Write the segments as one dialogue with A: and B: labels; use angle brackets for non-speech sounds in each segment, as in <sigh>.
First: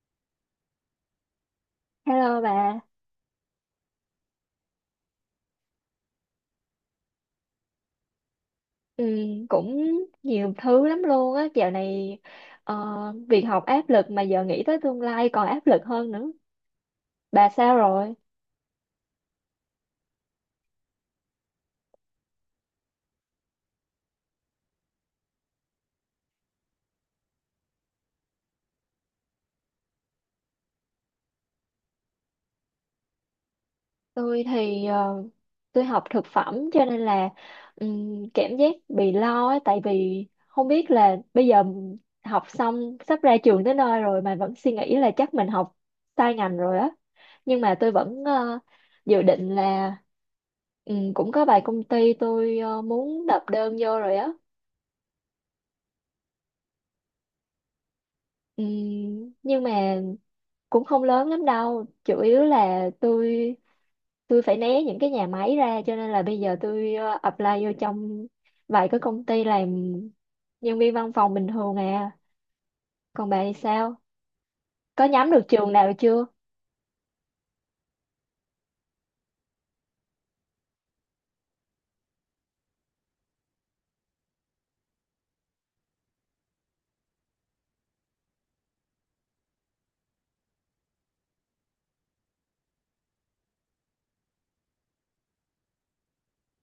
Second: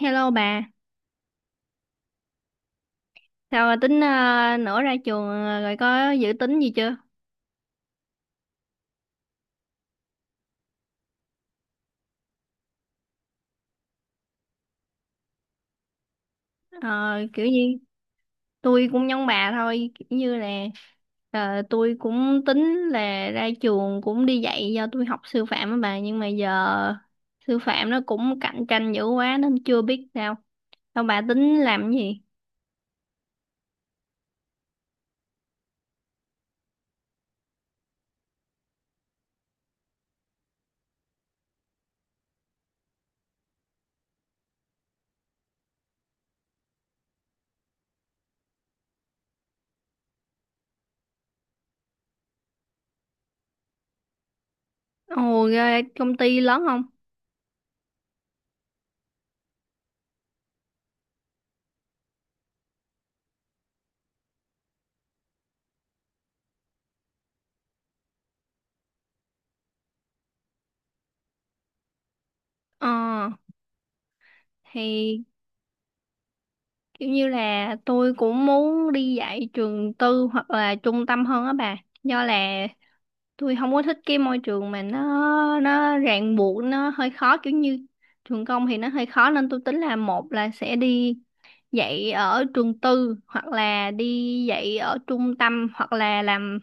A: Hello bà,
B: Hello bà.
A: sao bà tính nữa ra trường rồi có dự tính gì chưa?
B: ừ, Cũng nhiều thứ lắm luôn á, dạo này ờ, việc học áp lực mà giờ nghĩ tới tương lai còn áp lực hơn nữa.
A: Ờ, Kiểu
B: Bà
A: như
B: sao rồi?
A: tôi cũng giống bà thôi, kiểu như là tôi cũng tính là ra trường cũng đi dạy do tôi học sư phạm á bà, nhưng mà giờ sư phạm nó cũng cạnh tranh dữ quá nên chưa biết sao. Sao bà tính làm cái gì?
B: Tôi thì tôi học thực phẩm cho nên là cảm giác bị lo á, tại vì không biết là bây giờ học xong sắp ra trường tới nơi rồi mà vẫn suy nghĩ là chắc mình học sai ngành rồi á. Nhưng mà tôi vẫn dự định là cũng có vài công ty tôi muốn nộp đơn vô rồi á.
A: Ồ, ra công ty lớn không?
B: Ừ, nhưng mà cũng không lớn lắm đâu, chủ yếu là tôi phải né những cái nhà máy ra, cho nên là bây giờ tôi apply vô trong vài cái công ty làm nhân viên văn phòng bình thường à.
A: Ờ,
B: Còn bà thì sao, có
A: thì
B: nhắm được trường nào chưa?
A: kiểu như là tôi cũng muốn đi dạy trường tư hoặc là trung tâm hơn á bà. Do là tôi không có thích cái môi trường mà nó ràng buộc nó hơi khó, kiểu như trường công thì nó hơi khó, nên tôi tính là một là sẽ đi dạy ở trường tư hoặc là đi dạy ở trung tâm hoặc là làm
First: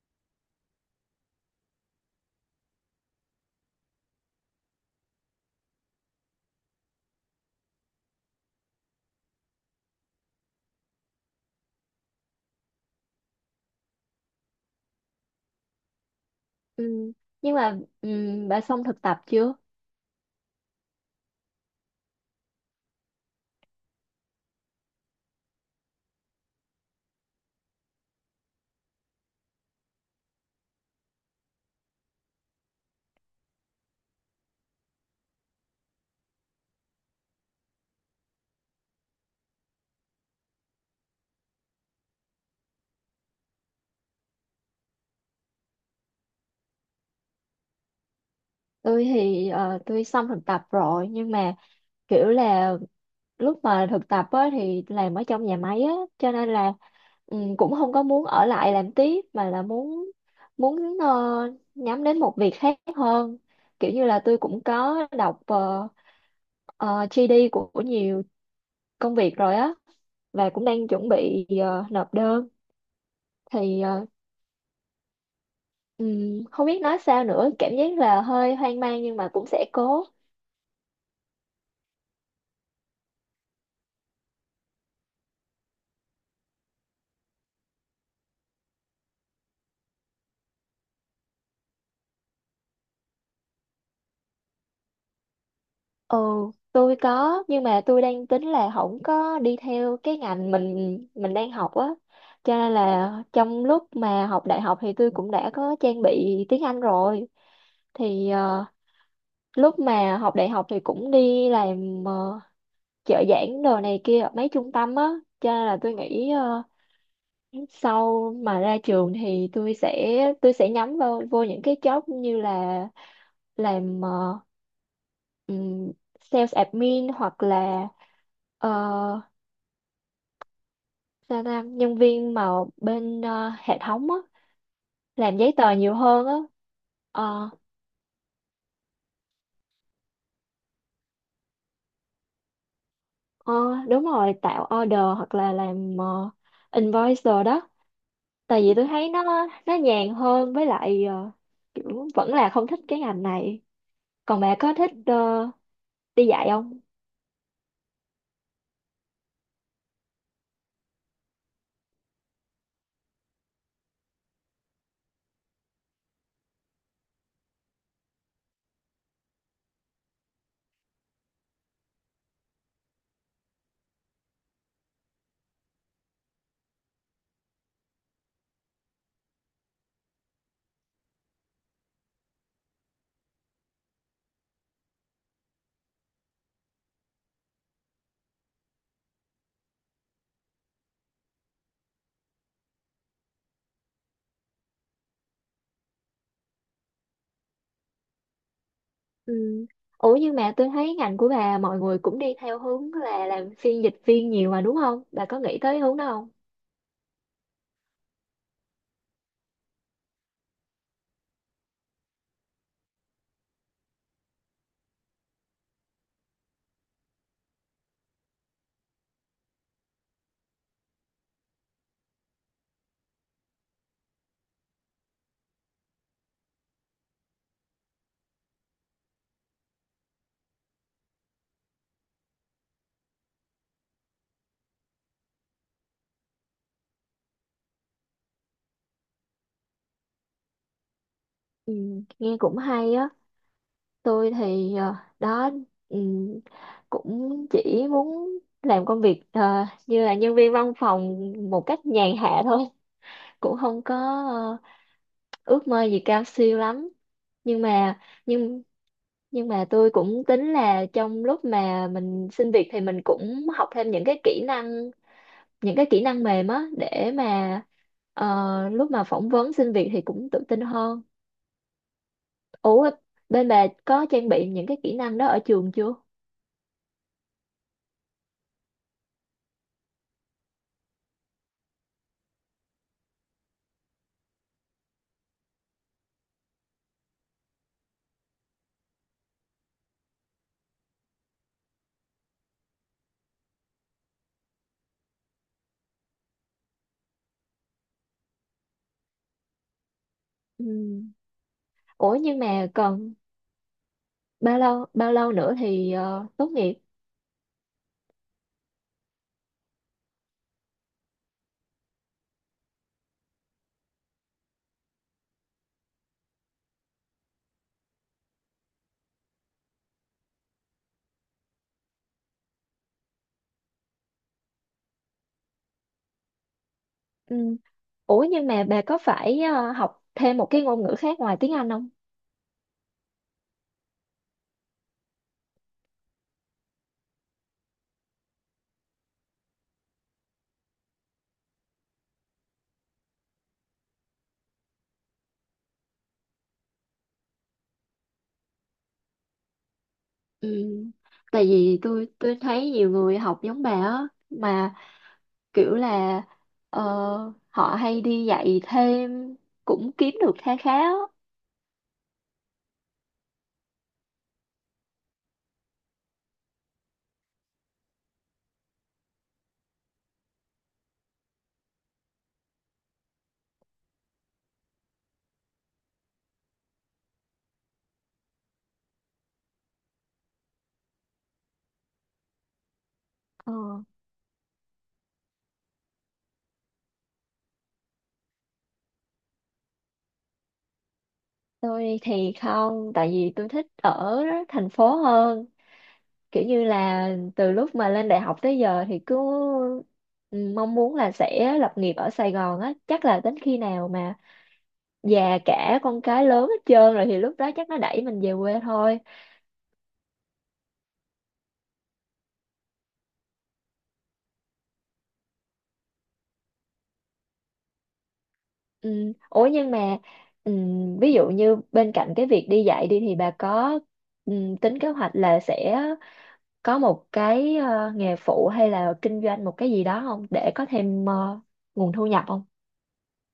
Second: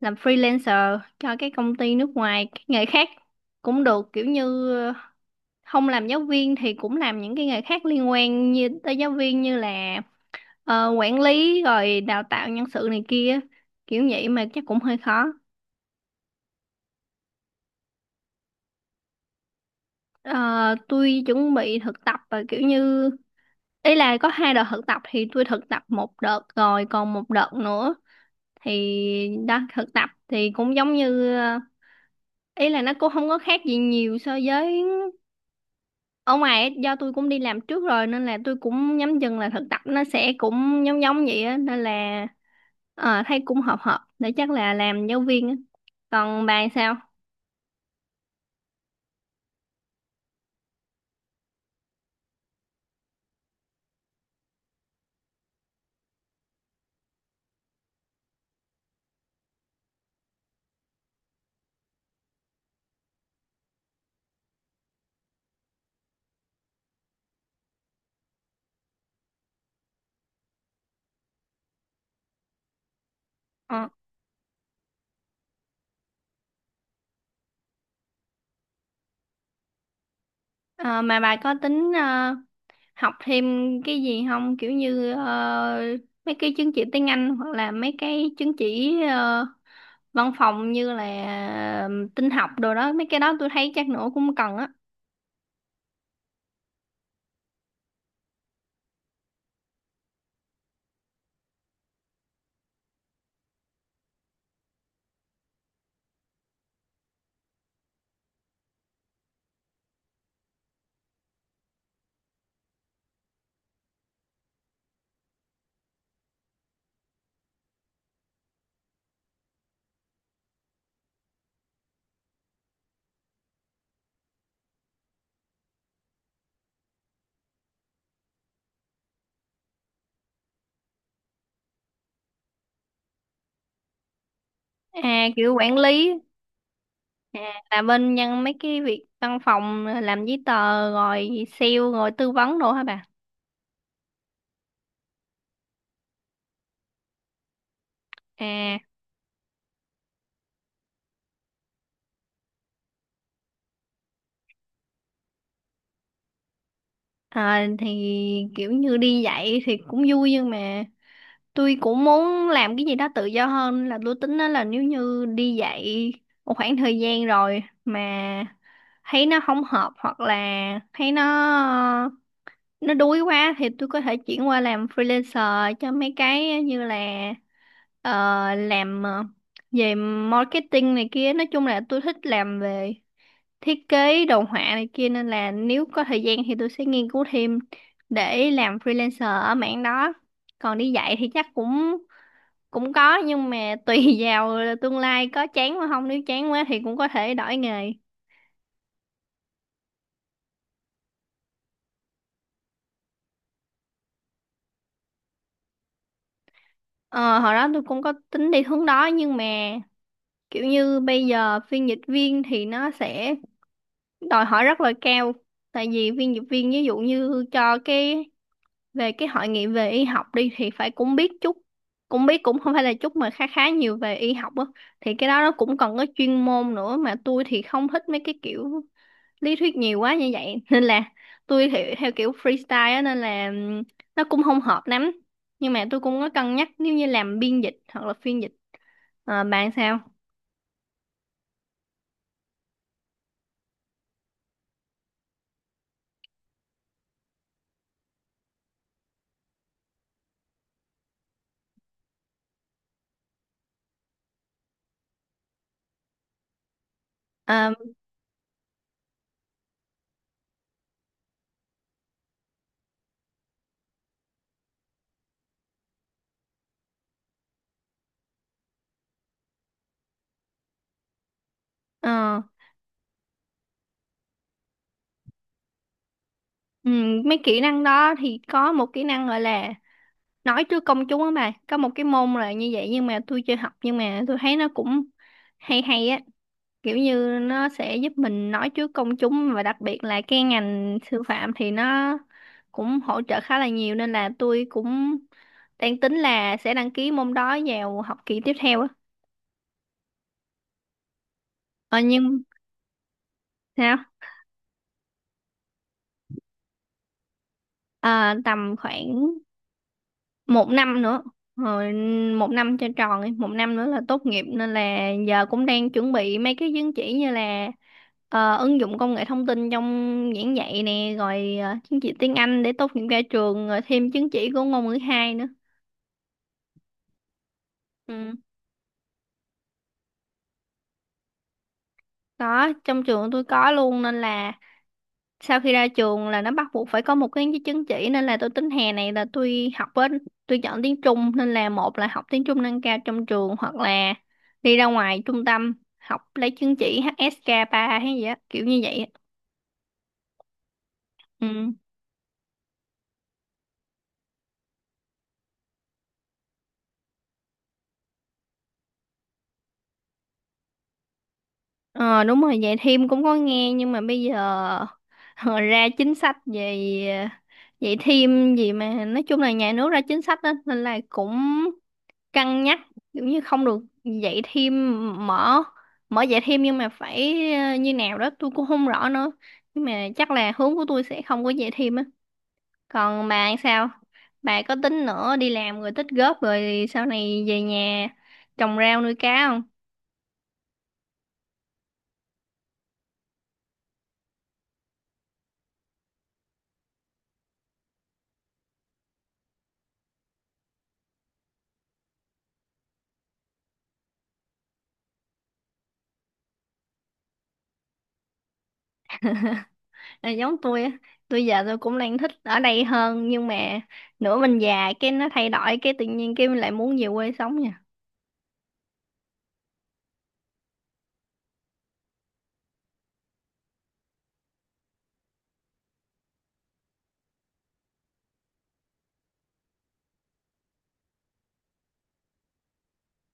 A: làm freelancer cho cái công ty nước ngoài, cái nghề khác cũng được, kiểu như không làm giáo viên thì cũng làm những cái nghề khác liên quan như tới giáo viên như là quản lý rồi đào tạo nhân sự này kia, kiểu vậy mà chắc cũng hơi khó.
B: Ừ. Nhưng mà bà xong thực tập chưa?
A: Ờ, tôi chuẩn bị thực tập, và kiểu như ý là có hai đợt thực tập thì tôi thực tập một đợt rồi còn một đợt nữa, thì đó, thực tập thì cũng giống như ý là nó cũng không có khác gì nhiều so với ở ngoài ấy, do tôi cũng đi làm trước rồi nên là tôi cũng nhắm chừng là thực tập nó sẽ cũng giống giống vậy á, nên là thấy cũng hợp hợp để chắc là làm giáo viên á. Còn bà sao?
B: Tôi thì tôi xong thực tập rồi, nhưng mà kiểu là lúc mà thực tập á, thì làm ở trong nhà máy á, cho nên là ừ, cũng không có muốn ở lại làm tiếp mà là muốn muốn nhắm đến một việc khác hơn. Kiểu như là tôi cũng có đọc GD của nhiều công việc rồi á, và cũng đang chuẩn bị nộp đơn thì
A: Ờ,
B: không biết nói sao nữa, cảm giác là hơi hoang mang nhưng mà cũng sẽ cố.
A: ờ, mà bà có tính học thêm cái gì không, kiểu như mấy cái chứng chỉ tiếng Anh hoặc là mấy cái chứng chỉ văn phòng, như là ờ, tin học đồ đó, mấy cái đó tôi thấy chắc nữa cũng cần á.
B: Ừ, tôi có, nhưng mà tôi đang tính là không có đi theo cái ngành mình đang học á. Cho nên là trong lúc mà học đại học thì tôi cũng đã có trang bị tiếng Anh rồi. Thì lúc mà học đại học thì cũng đi làm trợ giảng đồ này kia ở mấy trung tâm á. Cho nên là tôi nghĩ sau mà ra trường thì tôi sẽ nhắm vào vô những cái job như là làm ừm, sales admin hoặc là ờ, sao ta nhân viên mà bên hệ thống á,
A: À,
B: làm
A: kiểu
B: giấy tờ
A: quản
B: nhiều
A: lý.
B: hơn á. Ờ,
A: À, là bên nhân mấy cái việc văn phòng, làm giấy tờ rồi sale rồi tư vấn đồ hả bà?
B: ờ, đúng rồi, tạo order hoặc là làm invoice rồi đó. Tại vì
A: À,
B: tôi thấy nó nhàn hơn, với lại kiểu vẫn là không thích cái ngành này. Còn bà có thích đi dạy không?
A: ờ, thì kiểu như đi dạy thì cũng vui, nhưng mà tôi cũng muốn làm cái gì đó tự do hơn. Là tôi tính đó là nếu như đi dạy một khoảng thời gian rồi mà thấy nó không hợp hoặc là thấy nó đuối quá thì tôi có thể chuyển qua làm freelancer cho mấy cái như là ờ, làm về marketing này kia. Nói chung là tôi thích làm về thiết kế đồ họa này kia, nên là nếu có thời gian thì tôi sẽ nghiên cứu thêm để làm freelancer ở mảng đó. Còn đi dạy thì chắc cũng cũng có, nhưng mà tùy <laughs> vào tương lai, có chán mà không, nếu chán quá thì cũng có thể đổi nghề.
B: Ừ. Ủa nhưng mà tôi thấy ngành của bà mọi người cũng đi theo hướng là làm phiên dịch viên nhiều mà đúng không? Bà có nghĩ tới hướng đó không?
A: Ờ, hồi đó tôi cũng có tính đi hướng đó, nhưng mà kiểu như bây giờ phiên dịch viên thì nó sẽ đòi hỏi rất là cao, tại vì phiên dịch viên ví dụ như cho cái về cái hội nghị về y học đi thì phải cũng biết chút, cũng biết, cũng không phải là chút mà khá khá nhiều về y học á, thì cái đó nó cũng cần có chuyên môn nữa, mà tôi thì không thích mấy cái kiểu lý thuyết nhiều quá như vậy <laughs> nên là tôi thì theo kiểu freestyle á, nên là nó cũng không hợp lắm, nhưng mà tôi cũng có cân nhắc nếu như làm biên dịch hoặc là phiên dịch. Ờ, bạn sao?
B: Ừ, nghe cũng hay á. Tôi thì đó ừ, cũng chỉ muốn làm công việc như là nhân viên văn phòng một cách nhàn hạ thôi, cũng không có ờ, ước mơ gì cao siêu lắm. Nhưng
A: Ờ,
B: mà nhưng nhưng mà tôi cũng tính là trong lúc mà mình xin việc thì mình cũng học thêm những cái kỹ năng, những cái kỹ năng mềm á, để mà ờ, lúc mà phỏng vấn xin việc thì cũng tự tin hơn.
A: ờ,
B: Ủa bên bà có trang bị những cái kỹ năng đó ở trường chưa?
A: mấy kỹ năng đó thì có một kỹ năng gọi là nói trước công chúng á bà, có một cái môn là như vậy nhưng mà tôi chưa học, nhưng mà tôi thấy nó cũng hay hay á, kiểu như nó sẽ giúp mình nói trước công chúng, và đặc biệt là cái ngành sư phạm thì nó cũng hỗ trợ khá là nhiều, nên là tôi cũng đang tính là sẽ đăng ký môn đó vào học kỳ tiếp theo á.
B: Ừ.
A: Ờ,
B: Ủa nhưng
A: nhưng
B: mà còn
A: sao?
B: bao lâu nữa thì tốt nghiệp?
A: Ờ, tầm khoảng một năm nữa rồi, một năm cho tròn đi, một năm nữa là tốt nghiệp, nên là giờ cũng đang chuẩn bị mấy cái chứng chỉ như là ứng dụng công nghệ thông tin trong giảng dạy nè, rồi chứng chỉ tiếng Anh để tốt nghiệp ra trường, rồi thêm chứng chỉ của ngôn ngữ hai nữa.
B: Ừ. Ủa
A: Ừ.
B: nhưng mà bà có phải học thêm một cái ngôn ngữ khác ngoài tiếng Anh không?
A: Đó, trong trường tôi có luôn nên là sau khi ra trường là nó bắt buộc phải có một cái chứng chỉ, nên là tôi tính hè này là tôi học với tôi chọn tiếng Trung, nên là một là học tiếng Trung nâng cao trong trường, hoặc là đi ra ngoài trung tâm học lấy chứng chỉ HSK 3 hay gì á, kiểu như vậy á.
B: Ừ. Tại
A: Ừ.
B: vì tôi thấy nhiều người học giống bà á mà kiểu là ờ, họ hay đi dạy thêm cũng kiếm được kha khá á.
A: Ờ, đúng rồi, vậy thêm cũng có nghe, nhưng mà bây giờ <laughs> ờ, ra chính sách về vậy thêm gì, mà nói chung là nhà nước ra chính sách đó nên là cũng cân nhắc, kiểu như không được dạy thêm, mở mở dạy thêm nhưng mà phải như nào đó tôi cũng không rõ nữa, nhưng mà chắc là hướng của tôi sẽ không có dạy thêm á. Còn bà
B: Ờ.
A: thì sao, bà có tính nữa đi làm rồi tích góp rồi sau này về nhà trồng rau nuôi cá không?
B: Tôi thì không, tại vì tôi thích ở thành phố hơn. Kiểu như là từ lúc mà lên đại học tới giờ thì cứ mong muốn là sẽ lập nghiệp ở Sài Gòn á. Chắc là đến khi nào mà già cả, con cái lớn hết trơn rồi thì lúc đó chắc nó đẩy mình về quê thôi.
A: À, giống tôi á, tôi giờ tôi cũng đang thích ở đây hơn, nhưng mà nửa mình già cái nó thay đổi, cái tự nhiên cái mình lại muốn về quê sống nha.
B: Ừ. Ủa nhưng mà ừ, ví dụ như bên cạnh cái việc đi dạy đi thì bà có ừ, tính kế hoạch là sẽ có một cái nghề phụ hay là kinh doanh một cái gì đó không, để có thêm nguồn thu nhập không?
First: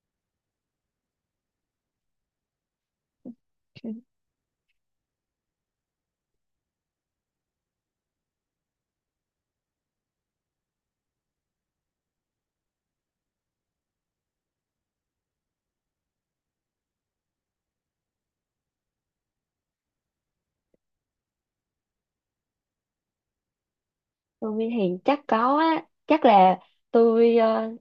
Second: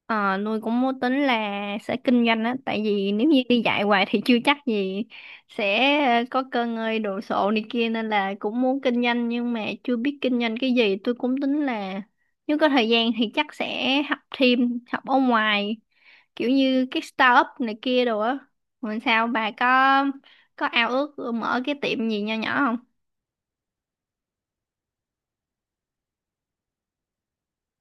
A: Ờ, nuôi cũng có tính là sẽ kinh doanh á, tại vì nếu như đi dạy hoài thì chưa chắc gì sẽ có cơ ngơi đồ sộ này kia, nên là cũng muốn kinh doanh, nhưng mà chưa biết kinh doanh cái gì. Tôi cũng tính là nếu có thời gian thì chắc sẽ học thêm, học ở ngoài, kiểu như cái startup này kia đồ á. Còn sao bà có ao ước mở cái tiệm gì nho nhỏ không?
B: Tôi thì chắc có á, chắc là tôi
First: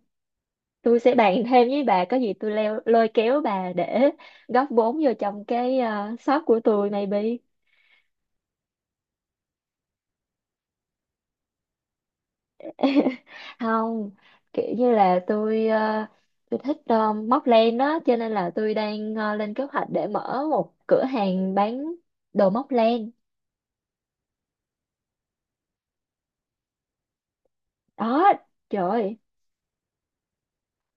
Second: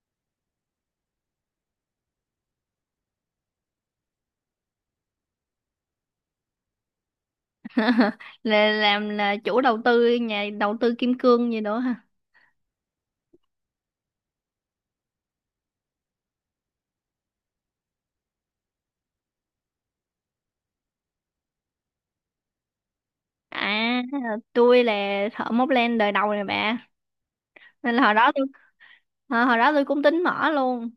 B: tôi sẽ bàn thêm với bà. Có gì tôi leo lôi kéo bà để góp vốn vô trong cái shop của tôi maybe.
A: <laughs> Là làm là chủ đầu tư, nhà đầu tư kim cương gì đó.
B: <laughs> Không, kiểu như là tôi tôi thích móc len đó, cho nên là tôi đang lên kế hoạch để mở một cửa hàng bán đồ móc len.
A: À, tôi là thợ móc len đời đầu này bà. Nên là hồi đó
B: Đó,
A: tôi,
B: trời ơi.
A: hồi hồi đó tôi cũng tính mở luôn.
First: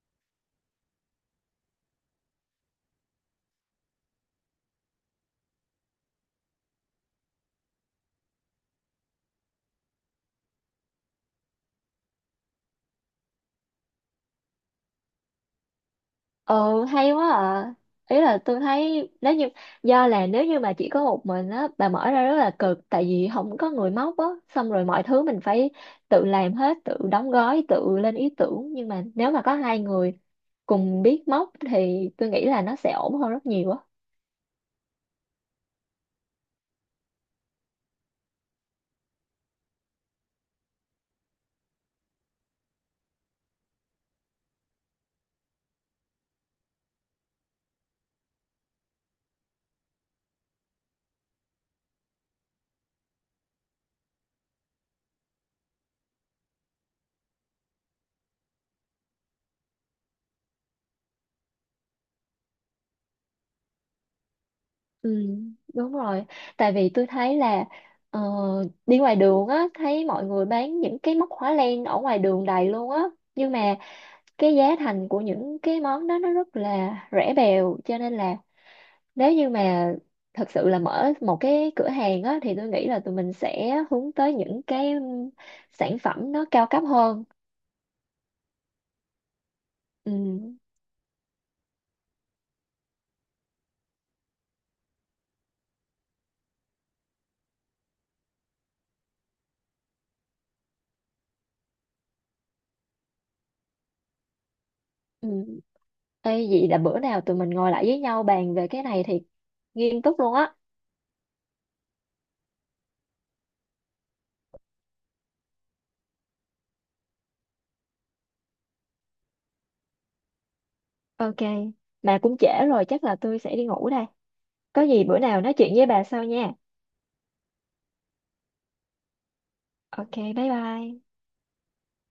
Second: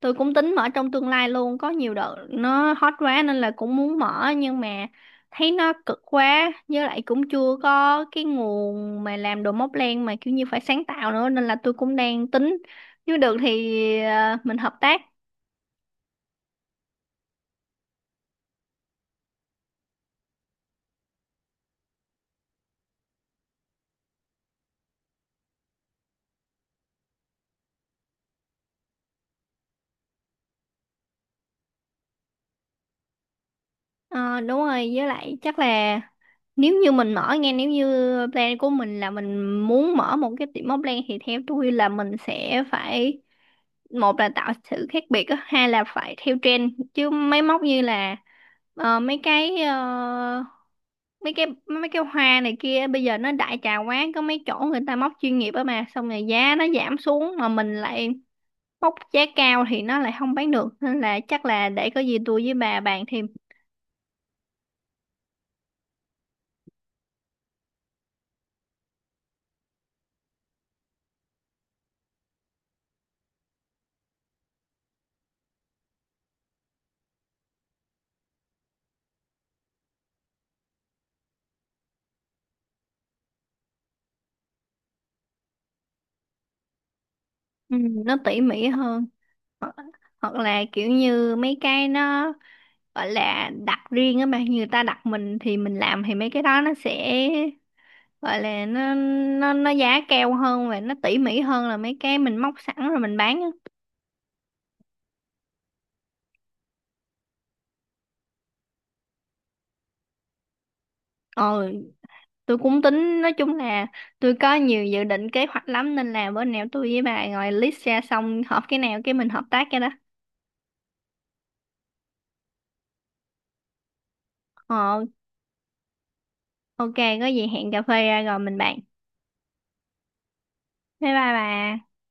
A: Tôi cũng tính mở trong tương lai luôn, có nhiều đợt nó hot quá nên là cũng muốn mở, nhưng mà thấy nó cực quá, với lại cũng chưa có cái nguồn mà làm đồ móc len mà kiểu như phải sáng tạo nữa, nên là tôi cũng đang tính. Nếu được thì mình hợp tác.
B: Ừ, hay quá à. Ý là tôi thấy nếu như, do là nếu như mà chỉ có một mình á, bà mở ra rất là cực, tại vì không có người móc á, xong rồi mọi thứ mình phải tự làm hết, tự đóng gói, tự lên ý tưởng. Nhưng mà nếu mà có hai người cùng biết móc thì tôi nghĩ là nó sẽ ổn hơn rất nhiều á.
A: Ờ, đúng rồi, với lại chắc là nếu như mình mở, nghe, nếu như plan của mình là mình muốn mở một cái tiệm móc len thì theo tôi là mình sẽ phải, một là tạo sự khác biệt á, hai là phải theo trend chứ máy móc, như là ờ, mấy cái ờ, mấy cái hoa này kia bây giờ nó đại trà quá, có mấy chỗ người ta móc chuyên nghiệp á, mà xong rồi giá nó giảm xuống mà mình lại móc giá cao thì nó lại không bán được, nên là chắc là để có gì tôi với bà bàn thêm.
B: Ừ, đúng rồi. Tại vì tôi thấy là ờ, đi ngoài đường á thấy mọi người bán những cái móc khóa len ở ngoài đường đầy luôn á. Nhưng mà cái giá thành của những cái món đó nó rất là rẻ bèo, cho nên là nếu như mà thật sự là mở một cái cửa hàng á thì tôi nghĩ là tụi mình sẽ hướng tới những cái sản phẩm nó cao cấp hơn.
A: Ừ, nó tỉ mỉ hơn, hoặc
B: Ừ.
A: là kiểu như mấy cái nó gọi là đặt riêng á, mà như người ta đặt mình thì mình làm, thì mấy cái đó nó sẽ gọi là nó giá cao hơn và nó tỉ mỉ hơn là mấy cái mình móc sẵn rồi mình bán á.
B: Ừ. Ê, vậy là bữa nào tụi mình ngồi lại với nhau bàn về cái này thì nghiêm túc luôn á.
A: Ờ, tôi cũng tính, nói chung là tôi có nhiều dự định kế hoạch lắm, nên là bữa nào tôi với bà ngồi list ra xong hợp cái nào cái mình hợp tác cái đó.
B: Ok, mà cũng trễ rồi, chắc là tôi sẽ đi ngủ đây. Có
A: Ờ,
B: gì bữa nào nói chuyện với bà sau nha.
A: ok, có gì hẹn cà phê ra rồi mình bàn.
B: Ok, bye bye.
A: Bye bye bà.